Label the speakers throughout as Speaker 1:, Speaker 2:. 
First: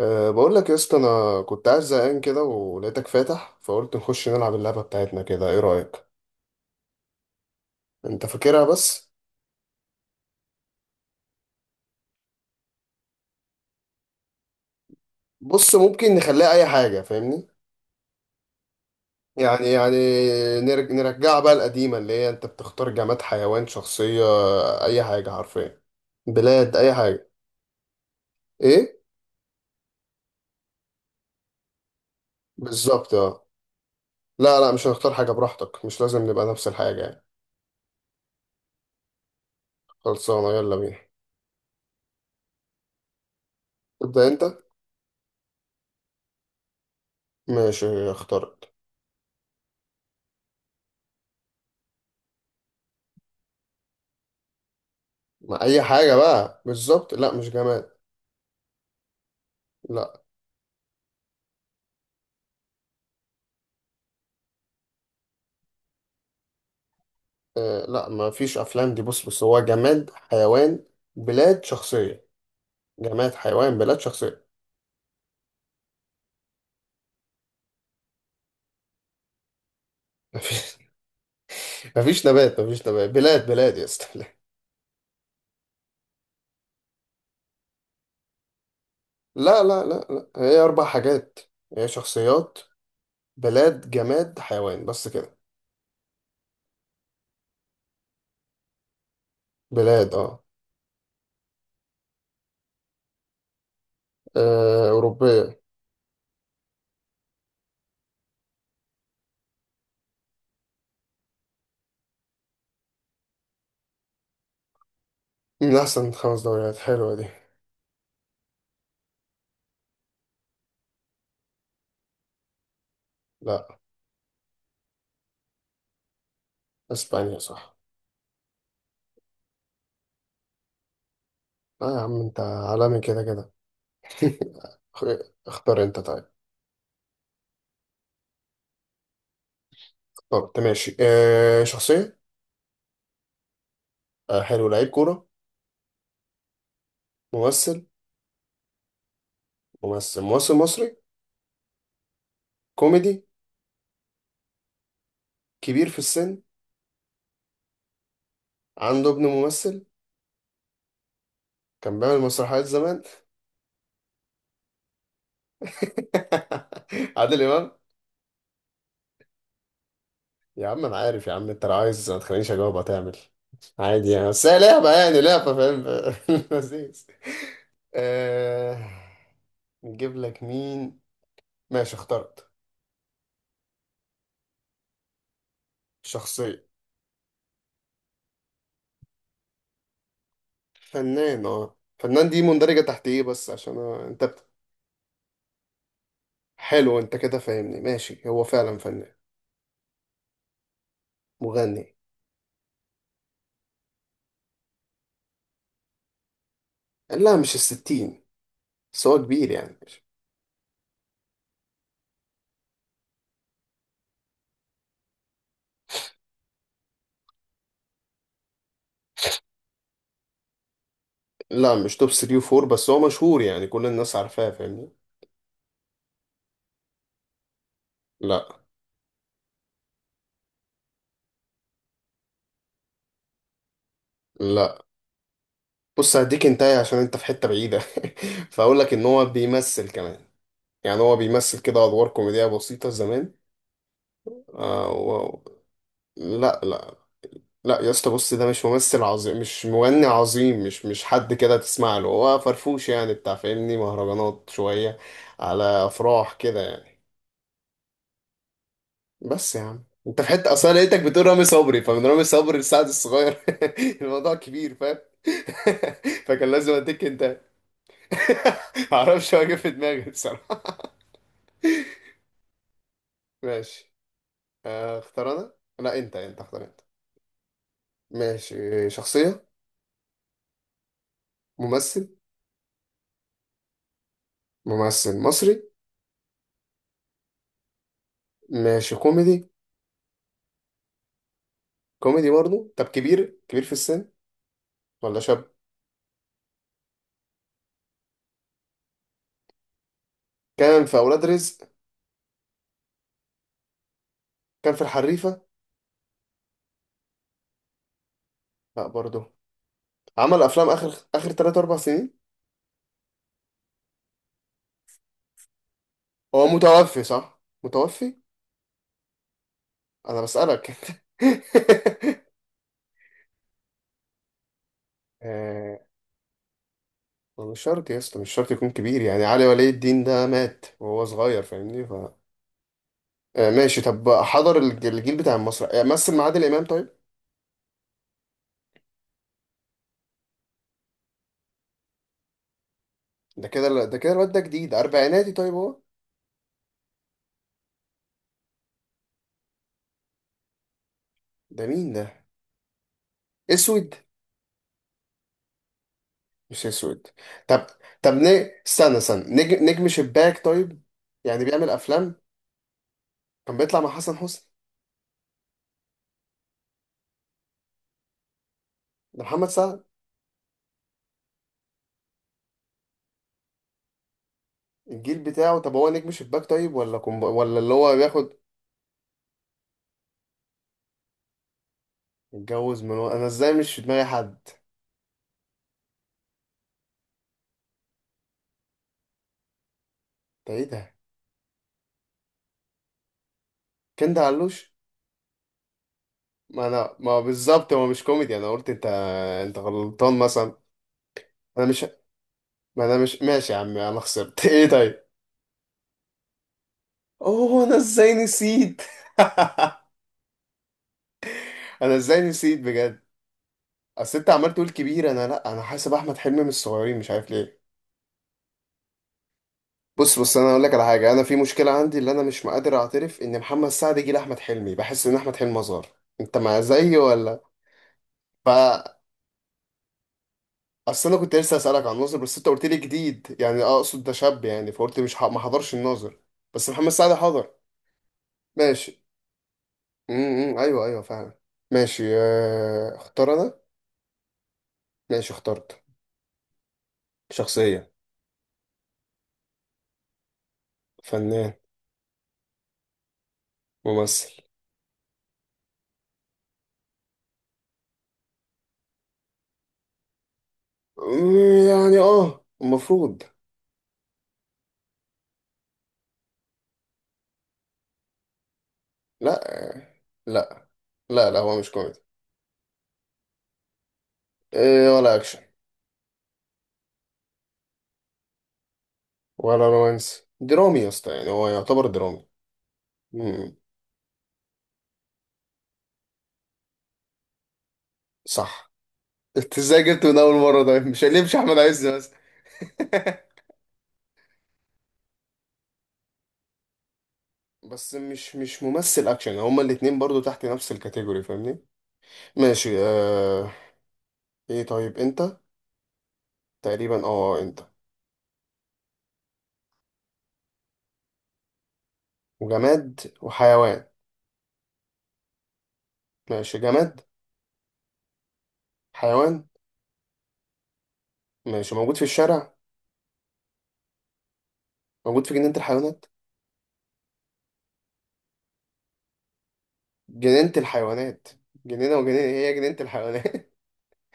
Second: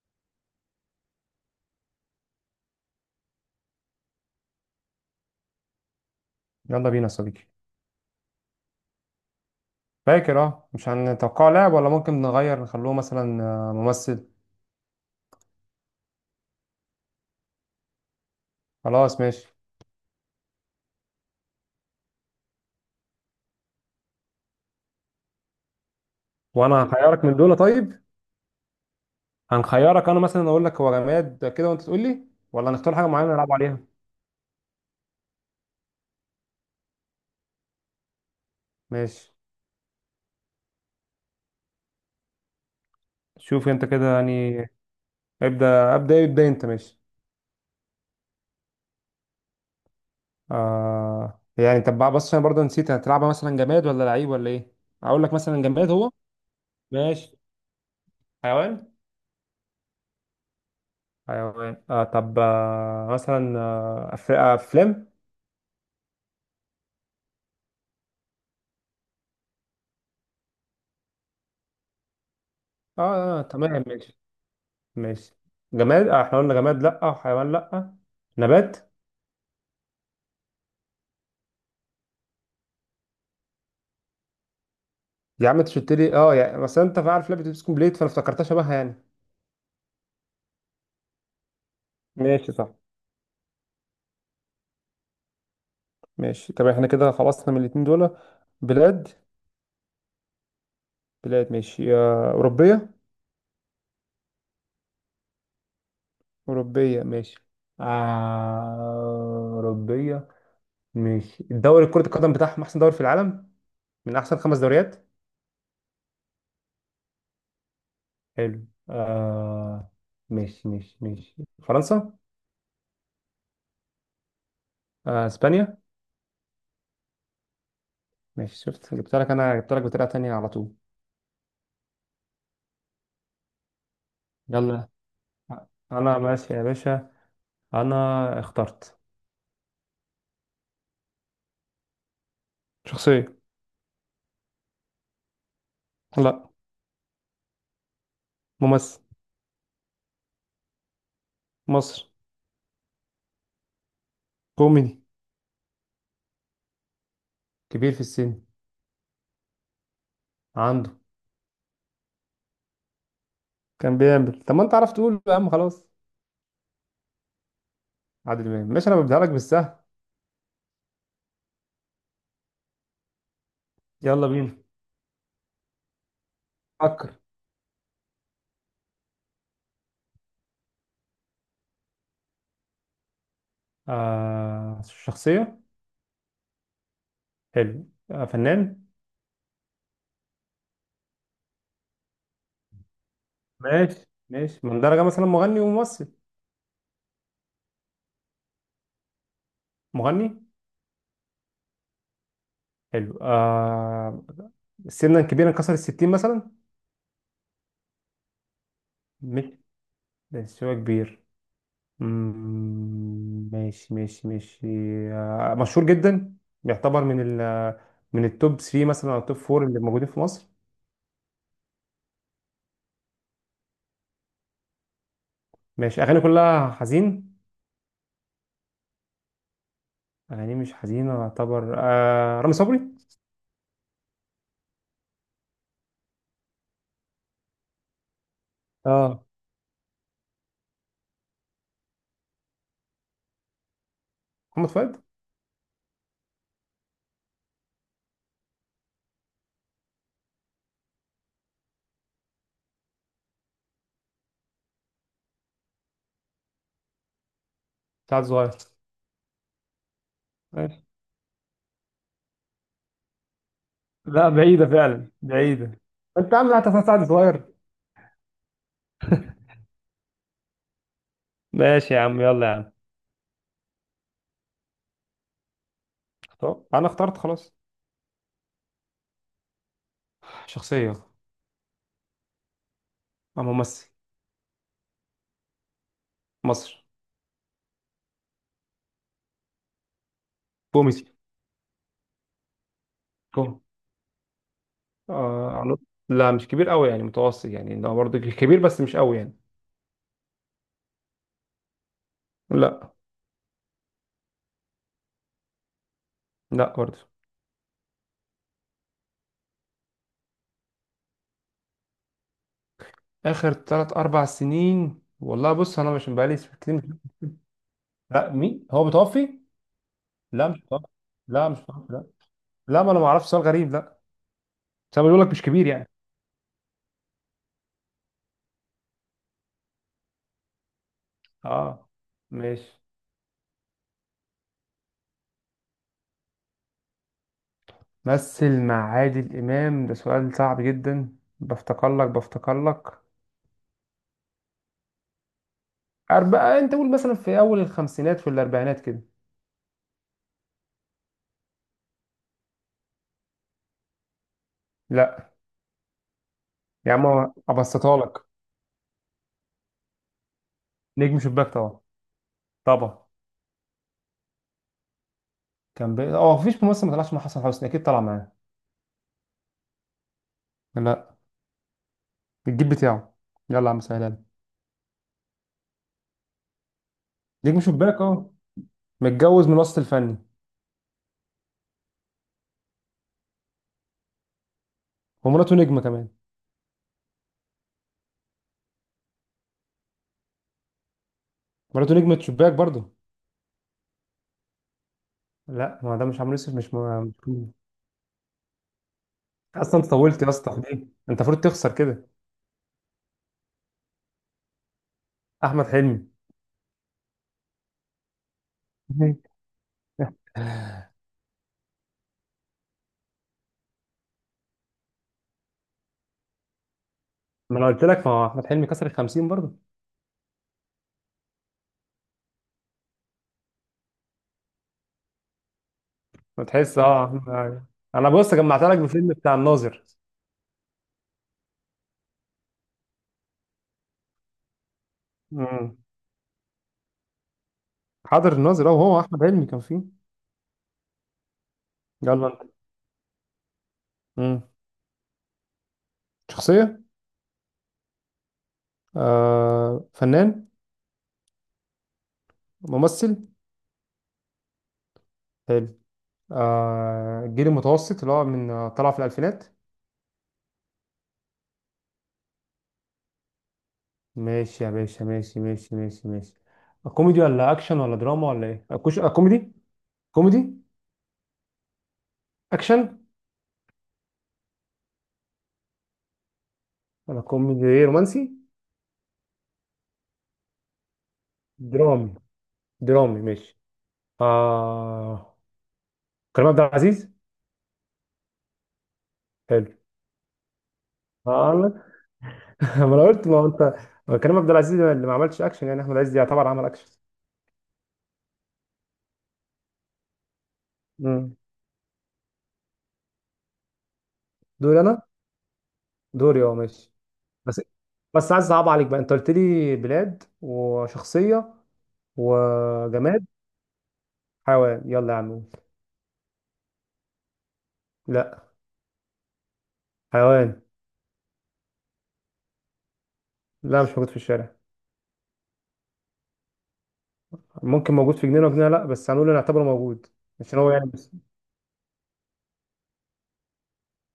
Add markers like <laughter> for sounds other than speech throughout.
Speaker 1: بقول لك يا اسطى، انا كنت قاعد زهقان كده ولقيتك فاتح، فقلت نخش نلعب اللعبه بتاعتنا كده. ايه رايك؟
Speaker 2: يلا بينا يا صديقي.
Speaker 1: انت فاكرها بس.
Speaker 2: فاكر، اه مش هنتوقع لاعب؟ ولا ممكن نغير نخلوه مثلا ممثل.
Speaker 1: بص، ممكن نخليها اي حاجه، فاهمني؟
Speaker 2: خلاص ماشي.
Speaker 1: يعني نرجعها بقى القديمه، اللي هي انت بتختار جماد، حيوان، شخصيه، اي حاجه حرفيا، بلاد،
Speaker 2: وانا
Speaker 1: اي
Speaker 2: هخيرك
Speaker 1: حاجه.
Speaker 2: من دول طيب.
Speaker 1: ايه؟
Speaker 2: هنخيرك، انا مثلا اقول لك هو جماد كده وانت تقول لي، ولا هنختار حاجه
Speaker 1: بالظبط
Speaker 2: معينه
Speaker 1: اه.
Speaker 2: نلعب عليها؟
Speaker 1: لا لا، مش هنختار حاجه، براحتك، مش لازم نبقى نفس الحاجه يعني.
Speaker 2: ماشي.
Speaker 1: خلصانه، يلا بينا.
Speaker 2: شوف انت كده
Speaker 1: تبدا انت.
Speaker 2: يعني. ابدا ابدا ابدا، انت ماشي.
Speaker 1: ماشي اخترت.
Speaker 2: يعني طب بقى، بص انا برضه نسيت، هتلعبها مثلا جماد ولا لعيب ولا ايه؟ اقول لك مثلا
Speaker 1: ما اي
Speaker 2: جماد هو.
Speaker 1: حاجه بقى بالظبط. لا،
Speaker 2: ماشي.
Speaker 1: مش جماد.
Speaker 2: حيوان.
Speaker 1: لا.
Speaker 2: حيوان، آه طب آه مثلا آه أف- آه، افلام.
Speaker 1: آه لا، ما فيش افلام. دي بص هو جماد، حيوان، بلاد، شخصية. جماد،
Speaker 2: اه،
Speaker 1: حيوان،
Speaker 2: تمام
Speaker 1: بلاد،
Speaker 2: ماشي.
Speaker 1: شخصية.
Speaker 2: ماشي. جماد، احنا قلنا جماد لا، حيوان لا، نبات.
Speaker 1: <laughs> ما فيش. ما فيش نبات، ما فيش نبات، بلاد يا اسطى. <laughs>
Speaker 2: يا عم انت شلت لي، اه يعني مثلا انت عارف لعبه اتوبيس كومبليت، فانا افتكرتها شبهها يعني.
Speaker 1: لا لا لا لا لا. هي اربع حاجات. هي
Speaker 2: ماشي
Speaker 1: شخصيات،
Speaker 2: صح.
Speaker 1: بلاد، جماد، حيوان، بس كده.
Speaker 2: ماشي، طب احنا كده خلصنا من الاتنين دول. بلاد.
Speaker 1: بلاد اه.
Speaker 2: بلاد ماشي، اوروبيه.
Speaker 1: آه، أوروبية.
Speaker 2: اوروبيه ماشي. أوروبية. ماشي، الدوري كرة القدم بتاعهم أحسن دوري في العالم، من أحسن خمس دوريات.
Speaker 1: من أحسن خمس دوريات، حلوة دي.
Speaker 2: حلو. آه. ماشي ماشي ماشي. فرنسا.
Speaker 1: لا.
Speaker 2: إسبانيا.
Speaker 1: إسبانيا صح.
Speaker 2: ماشي، شفت جبت لك؟ أنا جبت لك بطريقة تانية على طول.
Speaker 1: لا يا عم، أنت عالمي كده كده. <laughs>
Speaker 2: يلا.
Speaker 1: اخ- اختار أنت
Speaker 2: انا
Speaker 1: طيب.
Speaker 2: ماشي يا باشا. انا اخترت.
Speaker 1: اخترت ماشي. آه شخصية.
Speaker 2: شخصية.
Speaker 1: آه حلو، لعيب كورة.
Speaker 2: لا.
Speaker 1: ممثل.
Speaker 2: ممثل.
Speaker 1: ممثل. ممثل مصري.
Speaker 2: مصر.
Speaker 1: كوميدي.
Speaker 2: كوميدي.
Speaker 1: كبير في السن.
Speaker 2: كبير في السن.
Speaker 1: عنده ابن ممثل.
Speaker 2: عنده.
Speaker 1: كان بيعمل مسرحيات زمان.
Speaker 2: كان بيعمل. طب ما انت عرفت تقول يا عم، خلاص.
Speaker 1: <laughs> عادل امام.
Speaker 2: عادل امام. ماشي، انا ببدأ لك بالسهل.
Speaker 1: يا عم انا عارف يا عم، انت لو عايز ما تخلينيش اجاوب هتعمل. عادي
Speaker 2: يلا
Speaker 1: يعني، بس
Speaker 2: بينا.
Speaker 1: هي لعبه يعني، لعبه، فاهم؟ <laughs> لذيذ.
Speaker 2: فكر.
Speaker 1: آه، نجيب لك مين. ماشي اخترت.
Speaker 2: شخصية.
Speaker 1: شخصية.
Speaker 2: حلو، فنان.
Speaker 1: فنان. اه، فنان دي مندرجة تحت ايه؟ بس عشان
Speaker 2: ماشي
Speaker 1: أنا... انت بت...
Speaker 2: ماشي، من درجة مثلا مغني وممثل.
Speaker 1: حلو، انت كده فاهمني. ماشي، هو فعلا فنان.
Speaker 2: مغني.
Speaker 1: مغني.
Speaker 2: حلو آه. سنا كبيرا، كسر الستين مثلا.
Speaker 1: لا مش الستين، بس هو
Speaker 2: مش.
Speaker 1: كبير يعني.
Speaker 2: بس هو كبير. ماشي ماشي ماشي. مشهور جدا. بيعتبر من من التوب 3 مثلا او التوب 4 اللي موجودين في مصر.
Speaker 1: لا مش توب 3 و4، بس هو مشهور يعني، كل الناس عارفاه، فاهمني.
Speaker 2: ماشي. اغاني كلها حزين.
Speaker 1: لا.
Speaker 2: اغاني مش حزينه يعتبر، رامي صبري.
Speaker 1: لا، بص هديك انتهي، عشان انت في حتة بعيدة. <laughs> فاقول لك ان
Speaker 2: اه.
Speaker 1: هو بيمثل كمان. يعني هو بيمثل كده ادوار كوميدية بسيطة زمان.
Speaker 2: محمد
Speaker 1: آه
Speaker 2: فؤاد.
Speaker 1: و... لا لا. لا يا اسطى، بص، ده مش ممثل عظيم، مش مغني عظيم، مش حد كده تسمع له، هو فرفوش يعني، بتاع فاهمني، مهرجانات شوية، على افراح كده يعني.
Speaker 2: سعد صغير.
Speaker 1: بس يا عم انت في حته، اصلا
Speaker 2: ماشي.
Speaker 1: لقيتك بتقول رامي صبري، فمن رامي صبري لسعد الصغير. <laughs>
Speaker 2: لا،
Speaker 1: الموضوع
Speaker 2: بعيدة
Speaker 1: كبير، فاهم؟
Speaker 2: فعلا بعيدة.
Speaker 1: <laughs>
Speaker 2: انت
Speaker 1: فكان
Speaker 2: عامل حتى
Speaker 1: لازم
Speaker 2: أساساً
Speaker 1: اديك
Speaker 2: سعد
Speaker 1: انت.
Speaker 2: صغير.
Speaker 1: <laughs> معرفش، هو جه في دماغي بصراحه.
Speaker 2: ماشي يا عم، يلا يا عم.
Speaker 1: ماشي، آه، اختار انا. لا انت، اختار
Speaker 2: اختار.
Speaker 1: انت.
Speaker 2: انا اخترت خلاص.
Speaker 1: ماشي شخصيه.
Speaker 2: شخصيه.
Speaker 1: ممثل.
Speaker 2: او ممثل.
Speaker 1: ممثل مصري.
Speaker 2: مصر.
Speaker 1: ماشي كوميدي.
Speaker 2: كوميدي.
Speaker 1: كوميدي برضه. طب كبير، كبير في السن ولا شاب؟
Speaker 2: آه على- لا مش كبير قوي يعني، متوسط يعني. ده برضه كبير بس مش قوي يعني.
Speaker 1: كان في اولاد رزق.
Speaker 2: لا.
Speaker 1: كان في الحريفه.
Speaker 2: لا برضه.
Speaker 1: لا برضه. عمل افلام اخر 3 4 سنين.
Speaker 2: اخر ثلاث اربع سنين، والله بص انا مش بقالي
Speaker 1: هو
Speaker 2: كتير،
Speaker 1: متوفي؟ صح متوفي.
Speaker 2: لا مين هو متوفي؟
Speaker 1: انا
Speaker 2: لا مش
Speaker 1: بسألك. <laughs>
Speaker 2: متوفي. لا
Speaker 1: انت
Speaker 2: مش متوفي لا. لا، ما انا ما اعرفش، سؤال غريب، لا. بس أنا بقول لك مش كبير
Speaker 1: آه،
Speaker 2: يعني.
Speaker 1: مش شرط يا اسطى، مش شرط يكون كبير يعني. علي ولي الدين ده مات وهو صغير فاهمني.
Speaker 2: اه.
Speaker 1: ف
Speaker 2: ماشي.
Speaker 1: آه، ماشي. طب حضر الجيل بتاع مصر؟ آه، مثل مع عادل امام طيب.
Speaker 2: مثل مع عادل امام؟ ده سؤال صعب جدا، بفتكر لك.
Speaker 1: ده كده، ده كده. الواد ده جديد، اربعيناتي طيب هو.
Speaker 2: أربعة. أنت قول مثلا في أول الخمسينات، في الأربعينات كده.
Speaker 1: ده مين ده؟ اسود؟
Speaker 2: لا.
Speaker 1: مش
Speaker 2: يا
Speaker 1: اسود.
Speaker 2: عم
Speaker 1: طب.
Speaker 2: أبسطها
Speaker 1: طب
Speaker 2: لك.
Speaker 1: ن... استنى نجم، شباك طيب؟
Speaker 2: نجم
Speaker 1: يعني
Speaker 2: شباك
Speaker 1: بيعمل
Speaker 2: طبعا.
Speaker 1: افلام.
Speaker 2: طبعا.
Speaker 1: كان بيطلع مع حسن حسني.
Speaker 2: كان بي... اه مفيش ممثل ما طلعش مع حسن حسني، اكيد طلع معاه.
Speaker 1: ده محمد سعد.
Speaker 2: لا. الجيل بتاعه. يلا يا عم سهلها لي.
Speaker 1: الجيل بتاعه. طب هو نجم شباك طيب، ولا كومب... ولا
Speaker 2: نجم
Speaker 1: اللي هو
Speaker 2: شباك اه.
Speaker 1: بياخد.
Speaker 2: متجوز من وسط الفني.
Speaker 1: اتجوز انا ازاي مش في دماغي حد.
Speaker 2: ومراته نجمه كمان.
Speaker 1: ده ايه ده؟
Speaker 2: مراته نجمه شباك برضه.
Speaker 1: كنت علوش.
Speaker 2: لا، ما ده مش عمرو يوسف،
Speaker 1: ما
Speaker 2: مش م...
Speaker 1: انا ما
Speaker 2: مش-
Speaker 1: بالظبط، هو مش كوميدي انا قلت انت. انت
Speaker 2: اصلا انت
Speaker 1: غلطان
Speaker 2: طولت يا اسطى
Speaker 1: مثلا.
Speaker 2: ليه؟ انت المفروض
Speaker 1: انا
Speaker 2: تخسر
Speaker 1: مش
Speaker 2: كده.
Speaker 1: ما انا مش ماشي يا عم، انا خسرت. <laughs> ايه طيب؟
Speaker 2: احمد حلمي.
Speaker 1: اوه، انا ازاي نسيت.
Speaker 2: <laughs>
Speaker 1: <laughs> انا ازاي نسيت بجد. اصل انت عمال تقول كبير، انا لا، انا حاسب احمد حلمي من الصغيرين، مش عارف
Speaker 2: ما
Speaker 1: ليه.
Speaker 2: انا قلت لك، ما هو احمد حلمي كسر ال 50 برضه.
Speaker 1: بص انا اقول لك على حاجه، انا في مشكله عندي، اللي انا مش قادر اعترف ان محمد سعد جه لاحمد حلمي، بحس ان احمد حلمي اصغر. انت
Speaker 2: ما
Speaker 1: مع
Speaker 2: تحس
Speaker 1: زيي ولا؟
Speaker 2: اه. انا بص
Speaker 1: ف
Speaker 2: جمعت لك بفيلم بتاع الناظر.
Speaker 1: اصل انا كنت لسه اسالك عن الناظر، بس انت قلت لي جديد يعني اقصد، ده شاب يعني، فقلت مش ح... ما حضرش
Speaker 2: امم.
Speaker 1: الناظر. بس محمد سعد حضر.
Speaker 2: حاضر الناظر اه، هو
Speaker 1: ماشي.
Speaker 2: احمد حلمي كان فيه.
Speaker 1: امم، ايوه ايوه فعلا. ماشي،
Speaker 2: يلا انت.
Speaker 1: آه، اختار انا.
Speaker 2: امم.
Speaker 1: ماشي اخترت.
Speaker 2: شخصيه.
Speaker 1: شخصية.
Speaker 2: فنان.
Speaker 1: فنان.
Speaker 2: ممثل.
Speaker 1: ممثل.
Speaker 2: حلو، الجيل المتوسط اللي هو من طلع في الألفينات.
Speaker 1: أمم، يعني اه المفروض.
Speaker 2: ماشي يا باشا، ماشي ماشي ماشي ماشي. كوميدي ولا أكشن ولا دراما ولا إيه؟ أكوش آه،
Speaker 1: لا
Speaker 2: كوميدي. كوميدي.
Speaker 1: لا. لا لا، هو مش كوميدي.
Speaker 2: أكشن
Speaker 1: آه، ولا اكشن،
Speaker 2: ولا كوميدي إيه، رومانسي؟
Speaker 1: ولا رومانس، درامي يا اسطى، يعني هو يعتبر
Speaker 2: درامي.
Speaker 1: درامي.
Speaker 2: درامي
Speaker 1: امم.
Speaker 2: ماشي. آه. كريم عبد العزيز.
Speaker 1: صح. <laughs> انت
Speaker 2: حلو.
Speaker 1: ازاي جبته من اول مرة؟ ده مش هيمشي
Speaker 2: آه
Speaker 1: احمد عز
Speaker 2: أنا-
Speaker 1: بس.
Speaker 2: <laughs> ما أنا قلت،
Speaker 1: <laughs>
Speaker 2: ما هو أنت. ما كريم عبد العزيز اللي ما عملش أكشن يعني، أحمد عز يعتبر عمل أكشن.
Speaker 1: بس مش ممثل اكشن، هما الاتنين برضو تحت نفس الكاتيجوري
Speaker 2: مم.
Speaker 1: فاهمني. ماشي. آه... ايه
Speaker 2: دوري
Speaker 1: طيب
Speaker 2: أنا.
Speaker 1: انت؟
Speaker 2: دوري أه ماشي.
Speaker 1: تقريبا اه انت.
Speaker 2: بس. عايز اصعب عليك بقى. انت قلت لي بلاد وشخصية
Speaker 1: وجماد،
Speaker 2: وجماد.
Speaker 1: وحيوان.
Speaker 2: حيوان. يلا يا عم.
Speaker 1: ماشي جماد.
Speaker 2: لا.
Speaker 1: حيوان.
Speaker 2: حيوان.
Speaker 1: ماشي، موجود في الشارع؟
Speaker 2: لا مش موجود في الشارع.
Speaker 1: موجود في جنينة الحيوانات؟
Speaker 2: ممكن موجود في جنينة وجنينة لا، بس هنقول نعتبره موجود.
Speaker 1: جنينة
Speaker 2: عشان هو يعني بس.
Speaker 1: الحيوانات. جنينة وجنينة، هي جنينة الحيوانات.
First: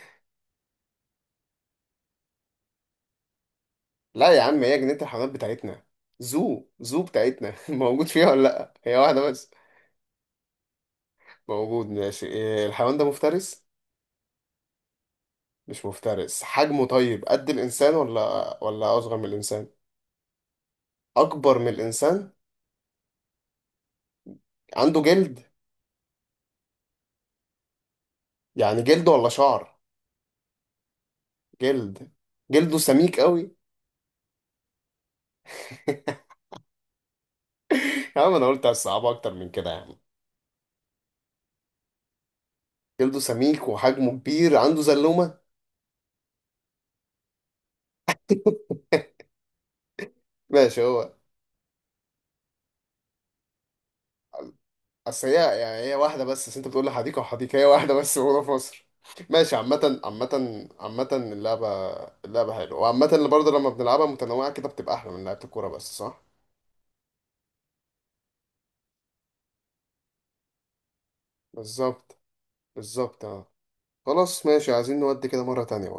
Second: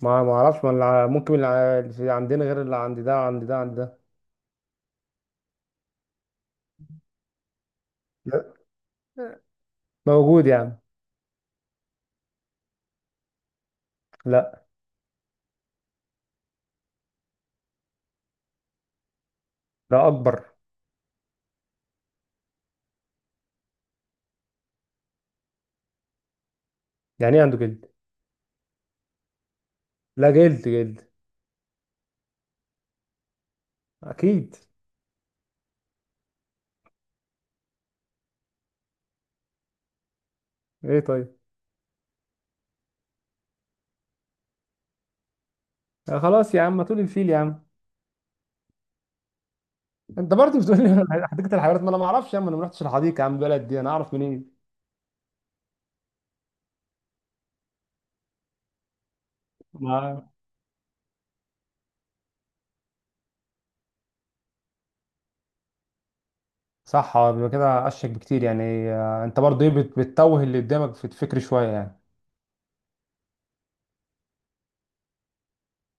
Speaker 2: ما اعرفش، ما اللي ع- ممكن اللي ع- اللي عندنا غير اللي عند ده عند ده عند ده.
Speaker 1: <laughs> لا يا عم، هي جنينة الحيوانات بتاعتنا، زو زو بتاعتنا. <laughs> موجود فيها ولا لا؟ هي واحدة بس.
Speaker 2: لا موجود يا عم.
Speaker 1: موجود ماشي. إيه الحيوان ده، مفترس؟
Speaker 2: لا
Speaker 1: مش مفترس. حجمه طيب قد الإنسان ولا أصغر من الإنسان؟
Speaker 2: ده اكبر.
Speaker 1: اكبر من الانسان. عنده جلد؟
Speaker 2: يعني ايه عنده جلد؟
Speaker 1: يعني جلد ولا شعر.
Speaker 2: لا، جلد جلد.
Speaker 1: جلد. جلده سميك قوي.
Speaker 2: اكيد.
Speaker 1: <laughs> يا عم انا قلت هتصعبها اكتر من كده يعني.
Speaker 2: ايه طيب.
Speaker 1: جلده سميك وحجمه كبير، عنده زلومه.
Speaker 2: آه خلاص يا عم، ما تقول الفيل يا عم. انت برضه بتقول
Speaker 1: ماشي
Speaker 2: لي
Speaker 1: هو.
Speaker 2: <laughs> حديقه الحيوانات، ما انا ما اعرفش يا عم، انا ما رحتش الحديقه يا عم، البلد دي انا اعرف منين؟
Speaker 1: اصل هي، يعني هي واحده بس، أصل انت بتقول لي حديقه وحديقه، هي واحده بس موجوده في مصر. ماشي، عامة،
Speaker 2: ما
Speaker 1: عامة، عامة اللعبة. اللعبة حلوة، وعامة اللي برضه لما بنلعبها متنوعة كده، بتبقى أحلى من لعبة الكورة بس، صح؟
Speaker 2: صح، هو بيبقى كده اشك بكتير يعني. انت برضه ايه بتتوه اللي قدامك في الفكر شويه يعني.
Speaker 1: بالظبط. بالظبط اه. خلاص ماشي، عايزين نودي كده مرة تانية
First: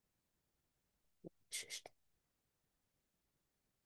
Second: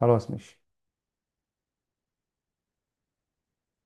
Speaker 2: خلاص ماشي.
Speaker 1: بقى.